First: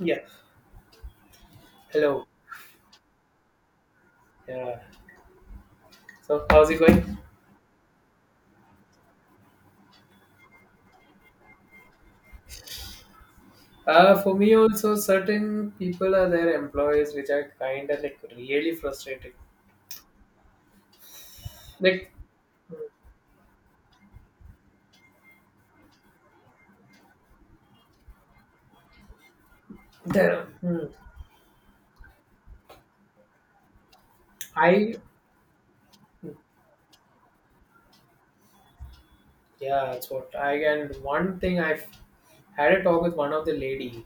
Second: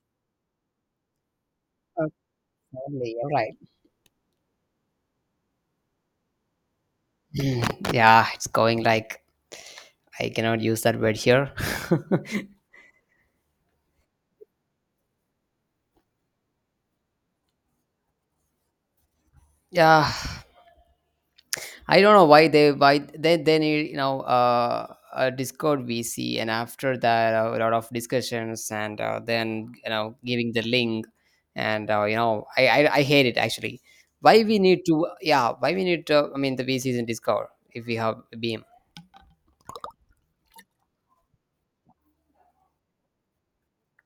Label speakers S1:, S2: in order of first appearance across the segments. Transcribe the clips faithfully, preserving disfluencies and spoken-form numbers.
S1: Yeah.
S2: Okay,
S1: Hello.
S2: only, all right.
S1: Yeah. So how's it going?
S2: Mm, yeah, it's going like I cannot use that word here.
S1: Uh, for me also, certain people are their employees which are kind of like really frustrating.
S2: Yeah, I
S1: Like,
S2: don't know why they why they they need you know uh, a Discord V C, and after that a lot of discussions, and uh, then you know
S1: the,
S2: giving the
S1: hmm,
S2: link, and uh, you know I, I I hate it actually. Why we need
S1: I
S2: to yeah why we need to I mean the V Cs in Discord if we have Beam.
S1: yeah, that's what I and one thing I've had a talk with one of the lady.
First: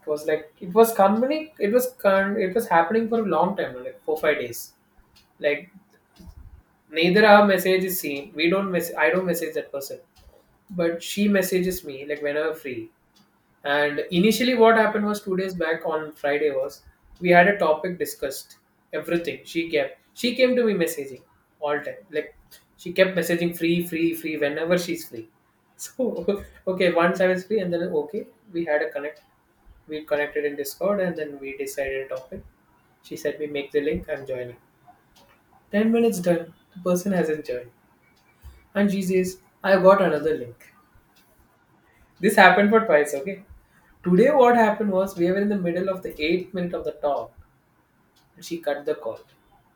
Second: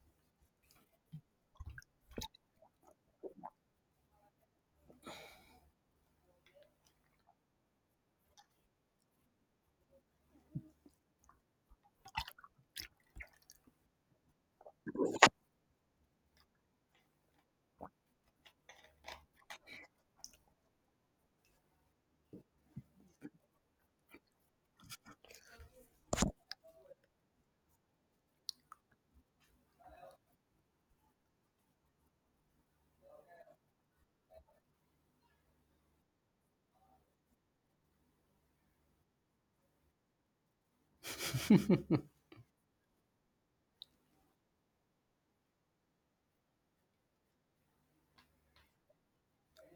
S1: It was like it was company. It was con- it was happening for a long time, like four five days. Like neither our message is seen. We don't mess. I don't message that person, but she messages me like whenever free. And initially, what happened was two days back on Friday was we had a topic discussed. Everything she kept, she came to me messaging all time. Like she kept messaging free, free, free whenever she's free. So okay, once I was free, and then okay, we had a connect. We connected in Discord, and then we decided a topic. She said, "We make the link. I'm joining." Ten minutes done. The person hasn't joined, and she says, "I got another link." This happened for twice. Okay. Today, what happened was we were in the middle of the eighth minute of the talk, and she cut the call.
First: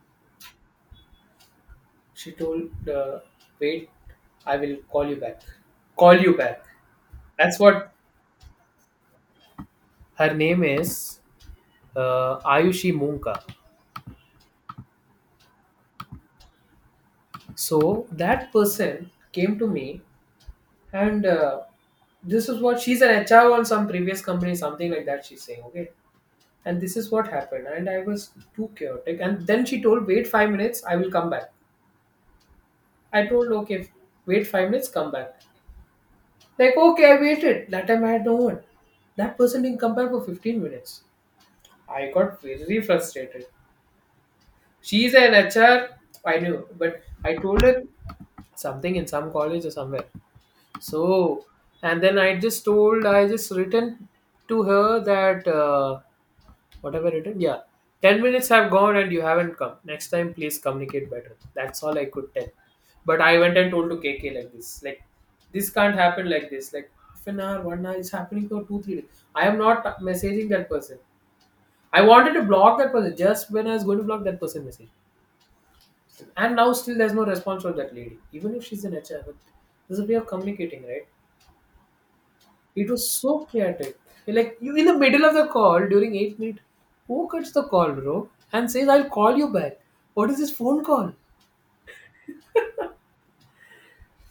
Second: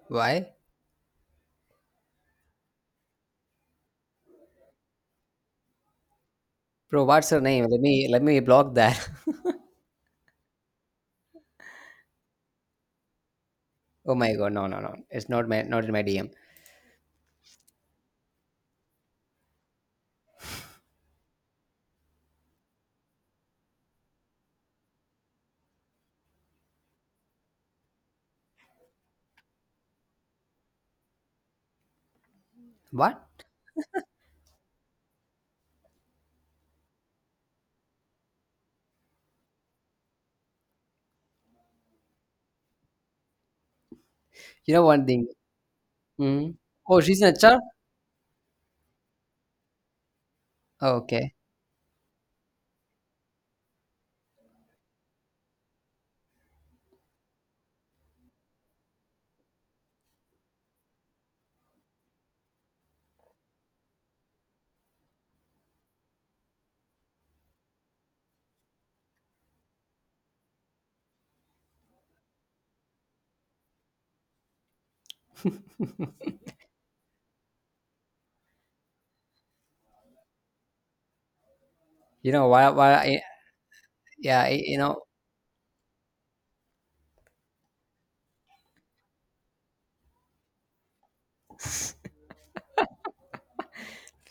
S2: Why?
S1: She told, uh, "Wait, I will call you back. Call you back."
S2: Bro, what's her
S1: That's
S2: name? Let
S1: what
S2: me let me block that.
S1: her name is, uh, Ayushi Munka.
S2: Oh my god, no, no, no. It's not my not in my D M.
S1: So that person came to me, and uh, this is what she's an H R on some previous company, something like that. She's saying, "Okay." And this is what happened, and I was too chaotic. And then she told, "Wait five minutes, I will come back."
S2: What?
S1: I told, "Okay, wait five minutes, come back." Like, okay, I waited. That time I had no one. That person didn't come back for fifteen minutes. I got very frustrated.
S2: You know one
S1: She's
S2: thing.
S1: an H R, I
S2: Mm.
S1: knew,
S2: Oh,
S1: but
S2: she's an
S1: I
S2: H R.
S1: told her something in some college or somewhere.
S2: Okay.
S1: So, and then I just told, I just written to her that uh, whatever written, yeah. ten minutes have gone and you haven't come. Next time, please communicate better. That's all I could tell. But I went and told to K K like this. Like, this can't happen like this. Like, half an hour, one hour, it's happening for two, three days. I am not messaging that person. I wanted to block that person just when I was going to block that person message. And now still there's no response from that lady. Even if she's an H R, but there's a way of communicating, right?
S2: You know why?
S1: It
S2: Why?
S1: was
S2: I,
S1: so chaotic.
S2: yeah.
S1: Like
S2: I,
S1: you
S2: you
S1: in the
S2: know.
S1: middle of the call during eight minute, who cuts the call, bro, and says I'll call you back? What is this phone call?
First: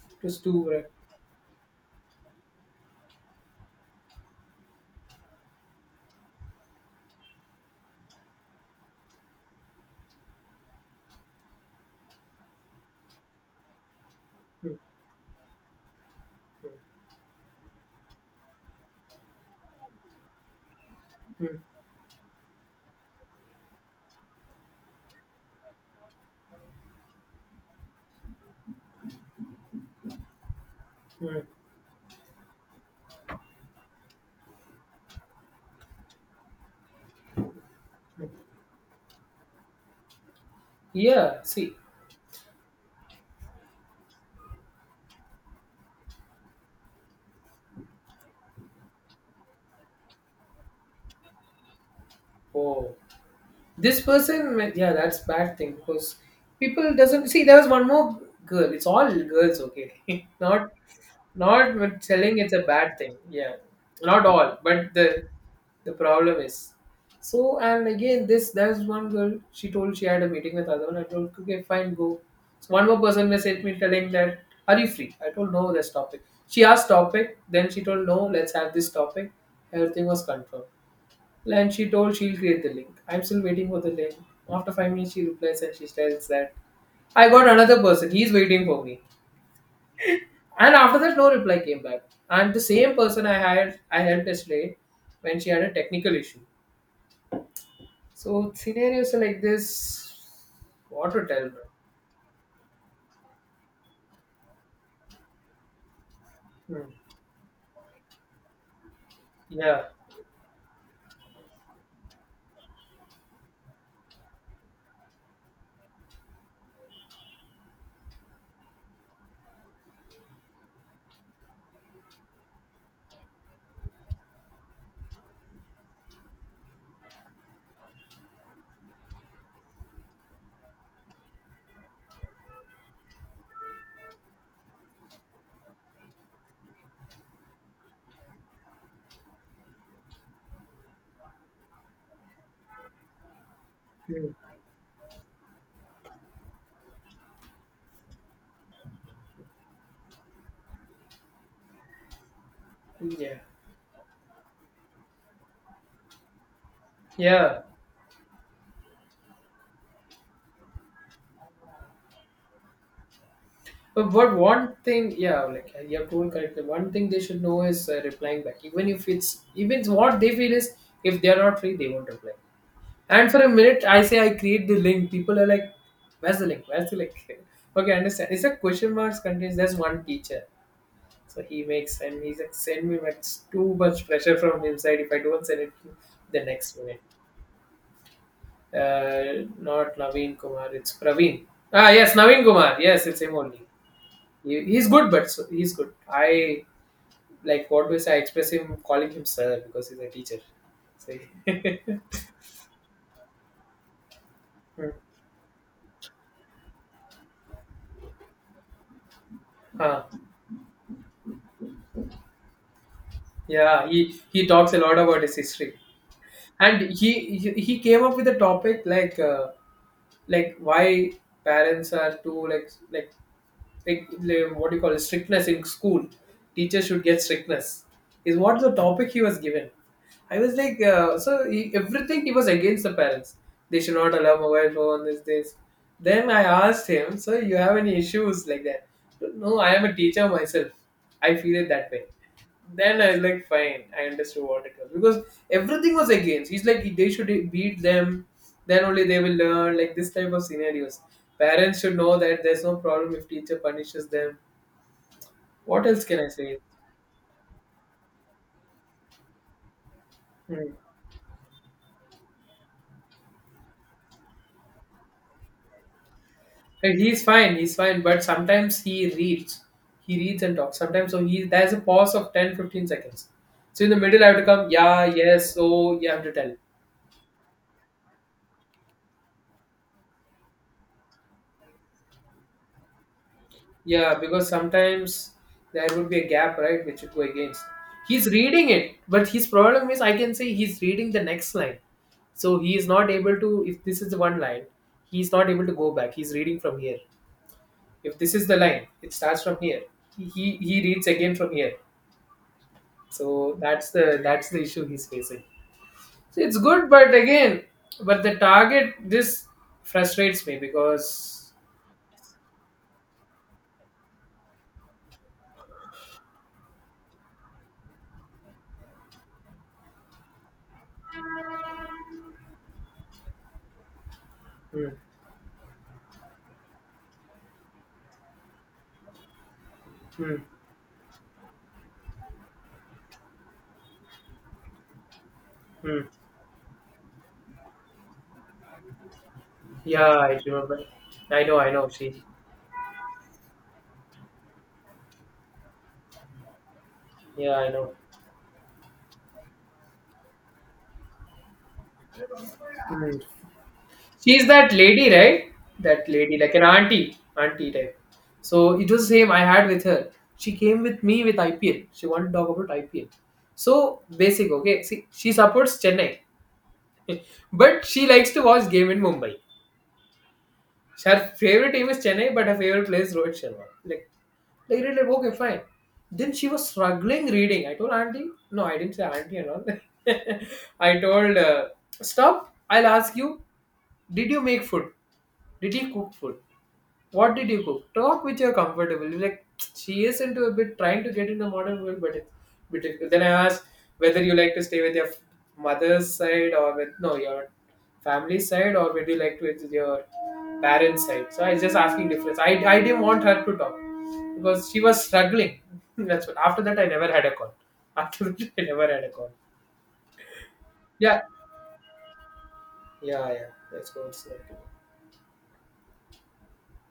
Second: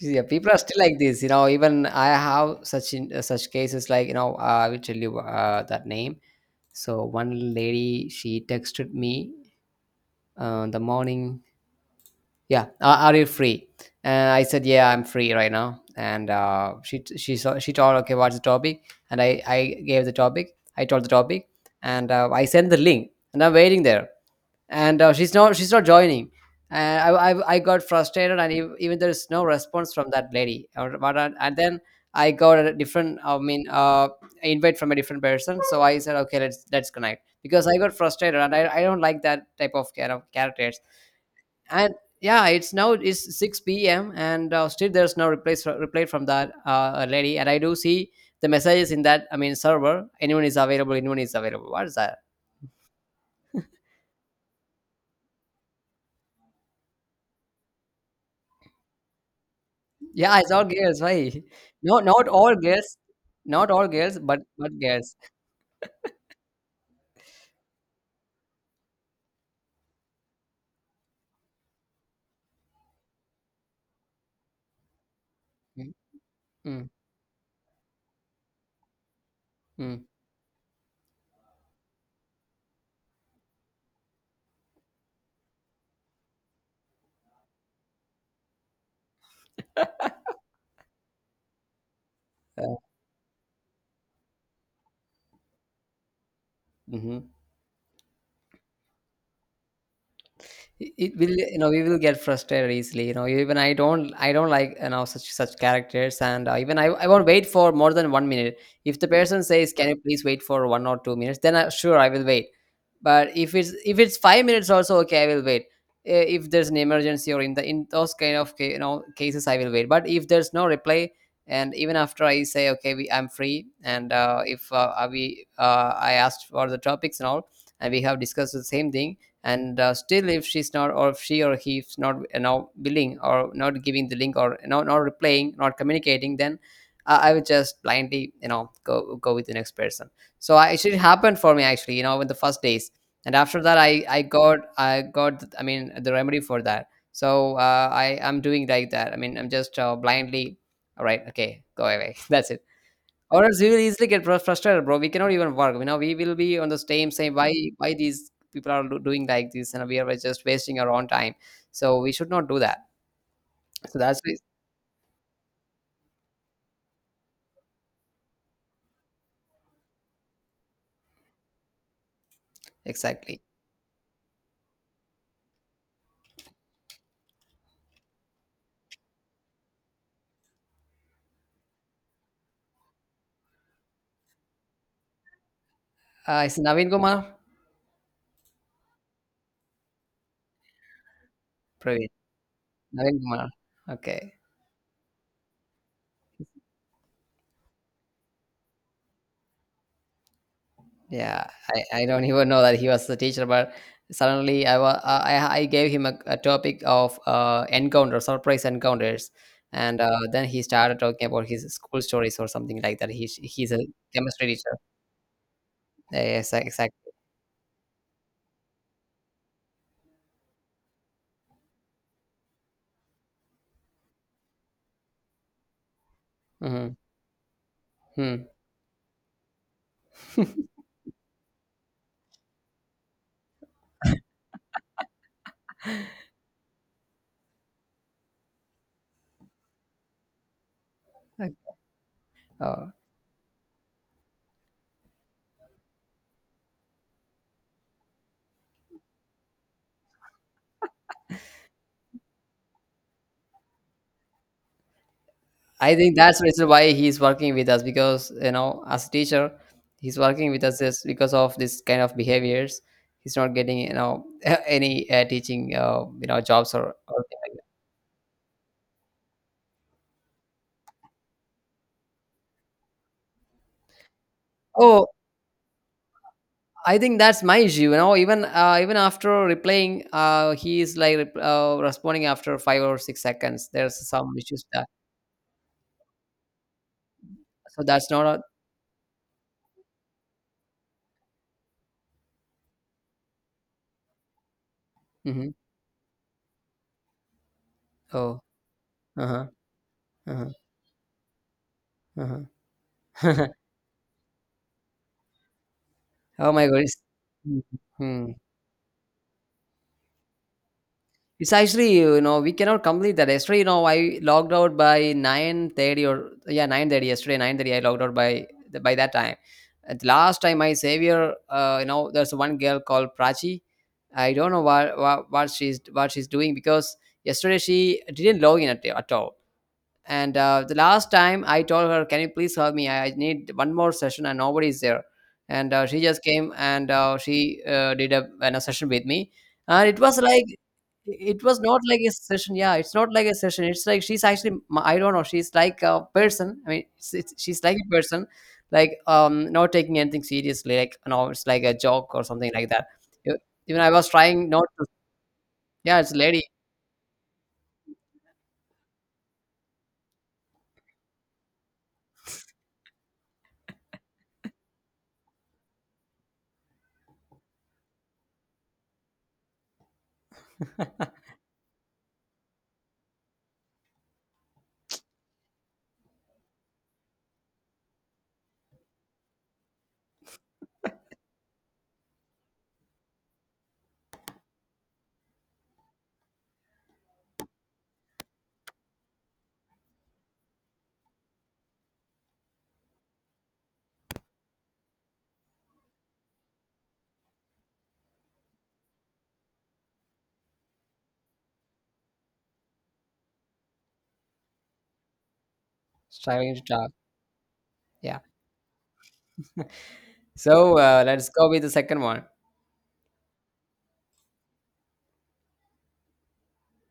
S2: Yeah,
S1: Just
S2: people are
S1: two,
S2: still
S1: right?
S2: like this. You know, even I have such in, uh, such cases. Like, you know, uh, I will tell you uh, that name. So one lady, she texted me uh, the morning. Yeah, are, are you free? And I said,
S1: Mm,
S2: yeah, I'm free right now. And uh, she she saw, she told, okay, what's the topic? And I I gave the topic. I told the topic,
S1: mm,
S2: and uh, I sent the link. And I'm waiting there and uh, she's not she's not joining, and I, I i got frustrated. And ev- even there is no response from that lady, or what I-
S1: mm.
S2: and then I got a different, I mean, uh invite from a different person. So I said, okay, let's let's connect because I got frustrated, and i, I don't like that type of kind of characters.
S1: Yeah. See.
S2: And yeah, it's now it's six p m, and uh, still there's no reply reply from that uh lady. And I do see the messages in that, I mean, server. Anyone is available, anyone is available, what is that?
S1: Oh. This person might- yeah, that's bad thing because people doesn't see. There was one more girl. It's all girls, okay.
S2: Yeah, I saw
S1: not
S2: girls. Why?
S1: not with
S2: No, not
S1: selling,
S2: all
S1: it's a bad
S2: girls.
S1: thing, yeah.
S2: Not all girls,
S1: Not
S2: but
S1: all,
S2: but
S1: but the
S2: girls.
S1: the problem is, so and again, this, there's one girl. She told she had a meeting with other one. I told, okay, fine, go. So one more person messaged me telling that, are you free? I told, no, this
S2: Mm,
S1: topic. She
S2: mm,
S1: asked topic, then she told, no, let's have this topic.
S2: mm.
S1: Everything was confirmed, and she told she'll create the link. I'm still waiting for the link. After five minutes, she replies and she tells that I got another person. He's waiting for me. And after that, no reply came back. And the
S2: Uh,
S1: same person I hired, I helped yesterday when she had a technical issue.
S2: mhm.
S1: So scenarios are like this,
S2: it it
S1: what to
S2: will
S1: tell,
S2: you
S1: bro?
S2: know we will get frustrated easily. You know even i don't i don't like, you know such such characters. And uh, even
S1: Hmm.
S2: I, I won't wait for more than one minute. If the person says,
S1: Yeah.
S2: can you please wait for one or two minutes, then I, sure, I will wait. But if it's if it's five minutes also, okay, I will wait. I- if there's an emergency or in the in those kind of ca- you know cases, I will wait. But if there's no reply, and even after I say, okay, we, I'm free, and uh, if uh, we uh, I asked for the topics and all, and we have discussed the same thing, and uh, still, if she's not, or if she or he's not, you know willing, or not giving the link, or you know, not replying, not communicating, then uh, I would just blindly, you know go go with the next person. So I, it happened for me, actually, you know in the first days. And after that i i
S1: Hmm.
S2: got i got I mean, the remedy for that. So uh, i i'm doing like that. I mean, I'm just uh, blindly, all right, okay, go away. That's it.
S1: Yeah.
S2: Or else we will easily get frus- frustrated, bro. We cannot even work. You know, we will be on the same same. Why
S1: Yeah.
S2: why these people are do- doing like this, and we are just wasting our own time. So we should not do that. So
S1: But
S2: that's the
S1: what
S2: reason.
S1: one thing, yeah, like you have told correctly. One thing they should know is uh, replying back, even if it's even what they feel is, if they are not free, they won't reply. And for
S2: Exactly.
S1: a minute, I say I create the link. People are like, "Where's the link? Where's the link?" okay, I understand. It's a question marks contains. There's one teacher, so he makes and he's like, "Send me." But it's too much pressure from his side. If I don't send it to
S2: Uh,
S1: the
S2: it's
S1: next
S2: Naveen
S1: minute,
S2: Kumar,
S1: uh, not Naveen Kumar. It's Praveen. Ah,
S2: Praveen.
S1: yes, Naveen Kumar. Yes,
S2: Naveen
S1: it's him
S2: Kumar.
S1: only.
S2: Okay.
S1: He, he's good, but so, he's good. I like, what do I say? I express him calling him sir because he's a teacher. So,
S2: Yeah, I, I don't even know that he was the teacher, but suddenly I
S1: hmm.
S2: was I, I gave him a, a topic of uh, encounter, surprise encounters, and
S1: Huh.
S2: uh, then he started talking about his school stories or something like that. He he's a
S1: Yeah, he
S2: chemistry
S1: he talks
S2: teacher.
S1: a lot about his history,
S2: Yes,
S1: and he
S2: exactly.
S1: he, he came up with a topic like uh, like why parents are too like like like like, what do you call it, strictness in school. Teachers
S2: Mhm,
S1: should get strictness is
S2: mhm.
S1: what the topic he was given. I was like, uh, so he, everything he was against the parents. They should not allow mobile phone this this. Then I asked him, so you have any issues like that? No, I am a teacher myself. I
S2: Like,
S1: feel it that way.
S2: Uh,
S1: Then I was like, fine, I understood what it was because everything was against. He's like, they should beat them, then only they will learn. Like this type of scenarios, parents should know that there's no problem if teacher punishes them. What
S2: I
S1: else
S2: think
S1: can I
S2: that's the
S1: say?
S2: reason why he's working with us because, you know, as a teacher, he's working with
S1: Hmm.
S2: us just because of this kind of behaviors. He's not getting, you know any uh, teaching, uh, you know jobs or,
S1: Like,
S2: or
S1: he's fine, he's fine, but sometimes he reads, he reads and talks. Sometimes so he there's a pause of ten fifteen seconds. So in the middle, I have to come, yeah,
S2: Oh,
S1: yes, so you have to tell.
S2: I think that's my issue. You know, even uh, even after replying, uh, he is like, rep- uh, responding after five or six seconds. There's
S1: Yeah,
S2: some
S1: because
S2: issues that
S1: sometimes there would be a gap, right, which would go against.
S2: so that's not
S1: He's
S2: a...
S1: reading it, but his problem is I can say he's reading the next line. So he is not able to, if this is the one line, he's not
S2: Mhm.
S1: able to go back. He's reading from here. If this
S2: Oh.
S1: is the line, it
S2: Uh
S1: starts
S2: huh,
S1: from here. He,
S2: uh huh,
S1: he, he reads again from here.
S2: uh huh.
S1: So that's the that's the issue he's facing. So
S2: Oh
S1: it's
S2: my
S1: good,
S2: goodness.
S1: but again, but
S2: Mhm.
S1: the target this frustrates me
S2: It's
S1: because.
S2: precisely, you know, we cannot complete that. Yesterday, you know, I logged out by nine thirty, or yeah, nine thirty yesterday. Nine thirty, I logged out by the, by that time. At the last time, my savior, uh, you know, there's one girl called Prachi. I don't know
S1: Hmm,
S2: what, what what she's what she's doing because yesterday she didn't log in at, at all. And
S1: hmm,
S2: uh, the last time I told her, "Can you please help me? I I need one more session, and nobody's there." And uh, she
S1: hmm.
S2: just came and uh, she uh, did a, an, a session with me, and it
S1: Yeah,
S2: was
S1: I
S2: like
S1: remember.
S2: it
S1: I know,
S2: was
S1: I
S2: not
S1: know.
S2: like a
S1: She.
S2: session. Yeah, it's not like a session. It's like she's actually, I don't know. She's like a person. I mean, it's, it's,
S1: Yeah,
S2: she's
S1: I
S2: like a
S1: know.
S2: person, like, um, not taking anything seriously. Like, you know, it's like a joke or something like that.
S1: Hmm.
S2: E- Even I was
S1: She's
S2: trying not
S1: that
S2: to.
S1: lady, right?
S2: Yeah,
S1: That
S2: it's a
S1: lady,
S2: lady.
S1: like an auntie, auntie type. So it was the same I had with her. She came with me with I P L. She wanted to talk about I P L. So basic, okay. See, she supports Chennai, but she likes to watch game in Mumbai. So her favorite team is Chennai, but her favorite player is Rohit Sharma. Like, like, really, like, okay, fine. Then she was struggling reading. I told auntie, no, I didn't say auntie and all. I told, uh, stop. I'll ask you, did you make food? Did he cook food? What did you cook? Talk which you're comfortable. You're like she is into a bit trying to get in the modern world, but it's bit difficult. Then I asked whether you like to stay with your mother's side or with no your family side or would you like to with your parents' side. So I was just asking difference. I I didn't want her to talk because she was struggling. That's what.
S2: Striving to
S1: After that, I
S2: talk.
S1: never had a call.
S2: Yeah.
S1: After that, I never had a call.
S2: So uh,
S1: Yeah,
S2: let's go with the second one.
S1: yeah, yeah. Let's go. It's like-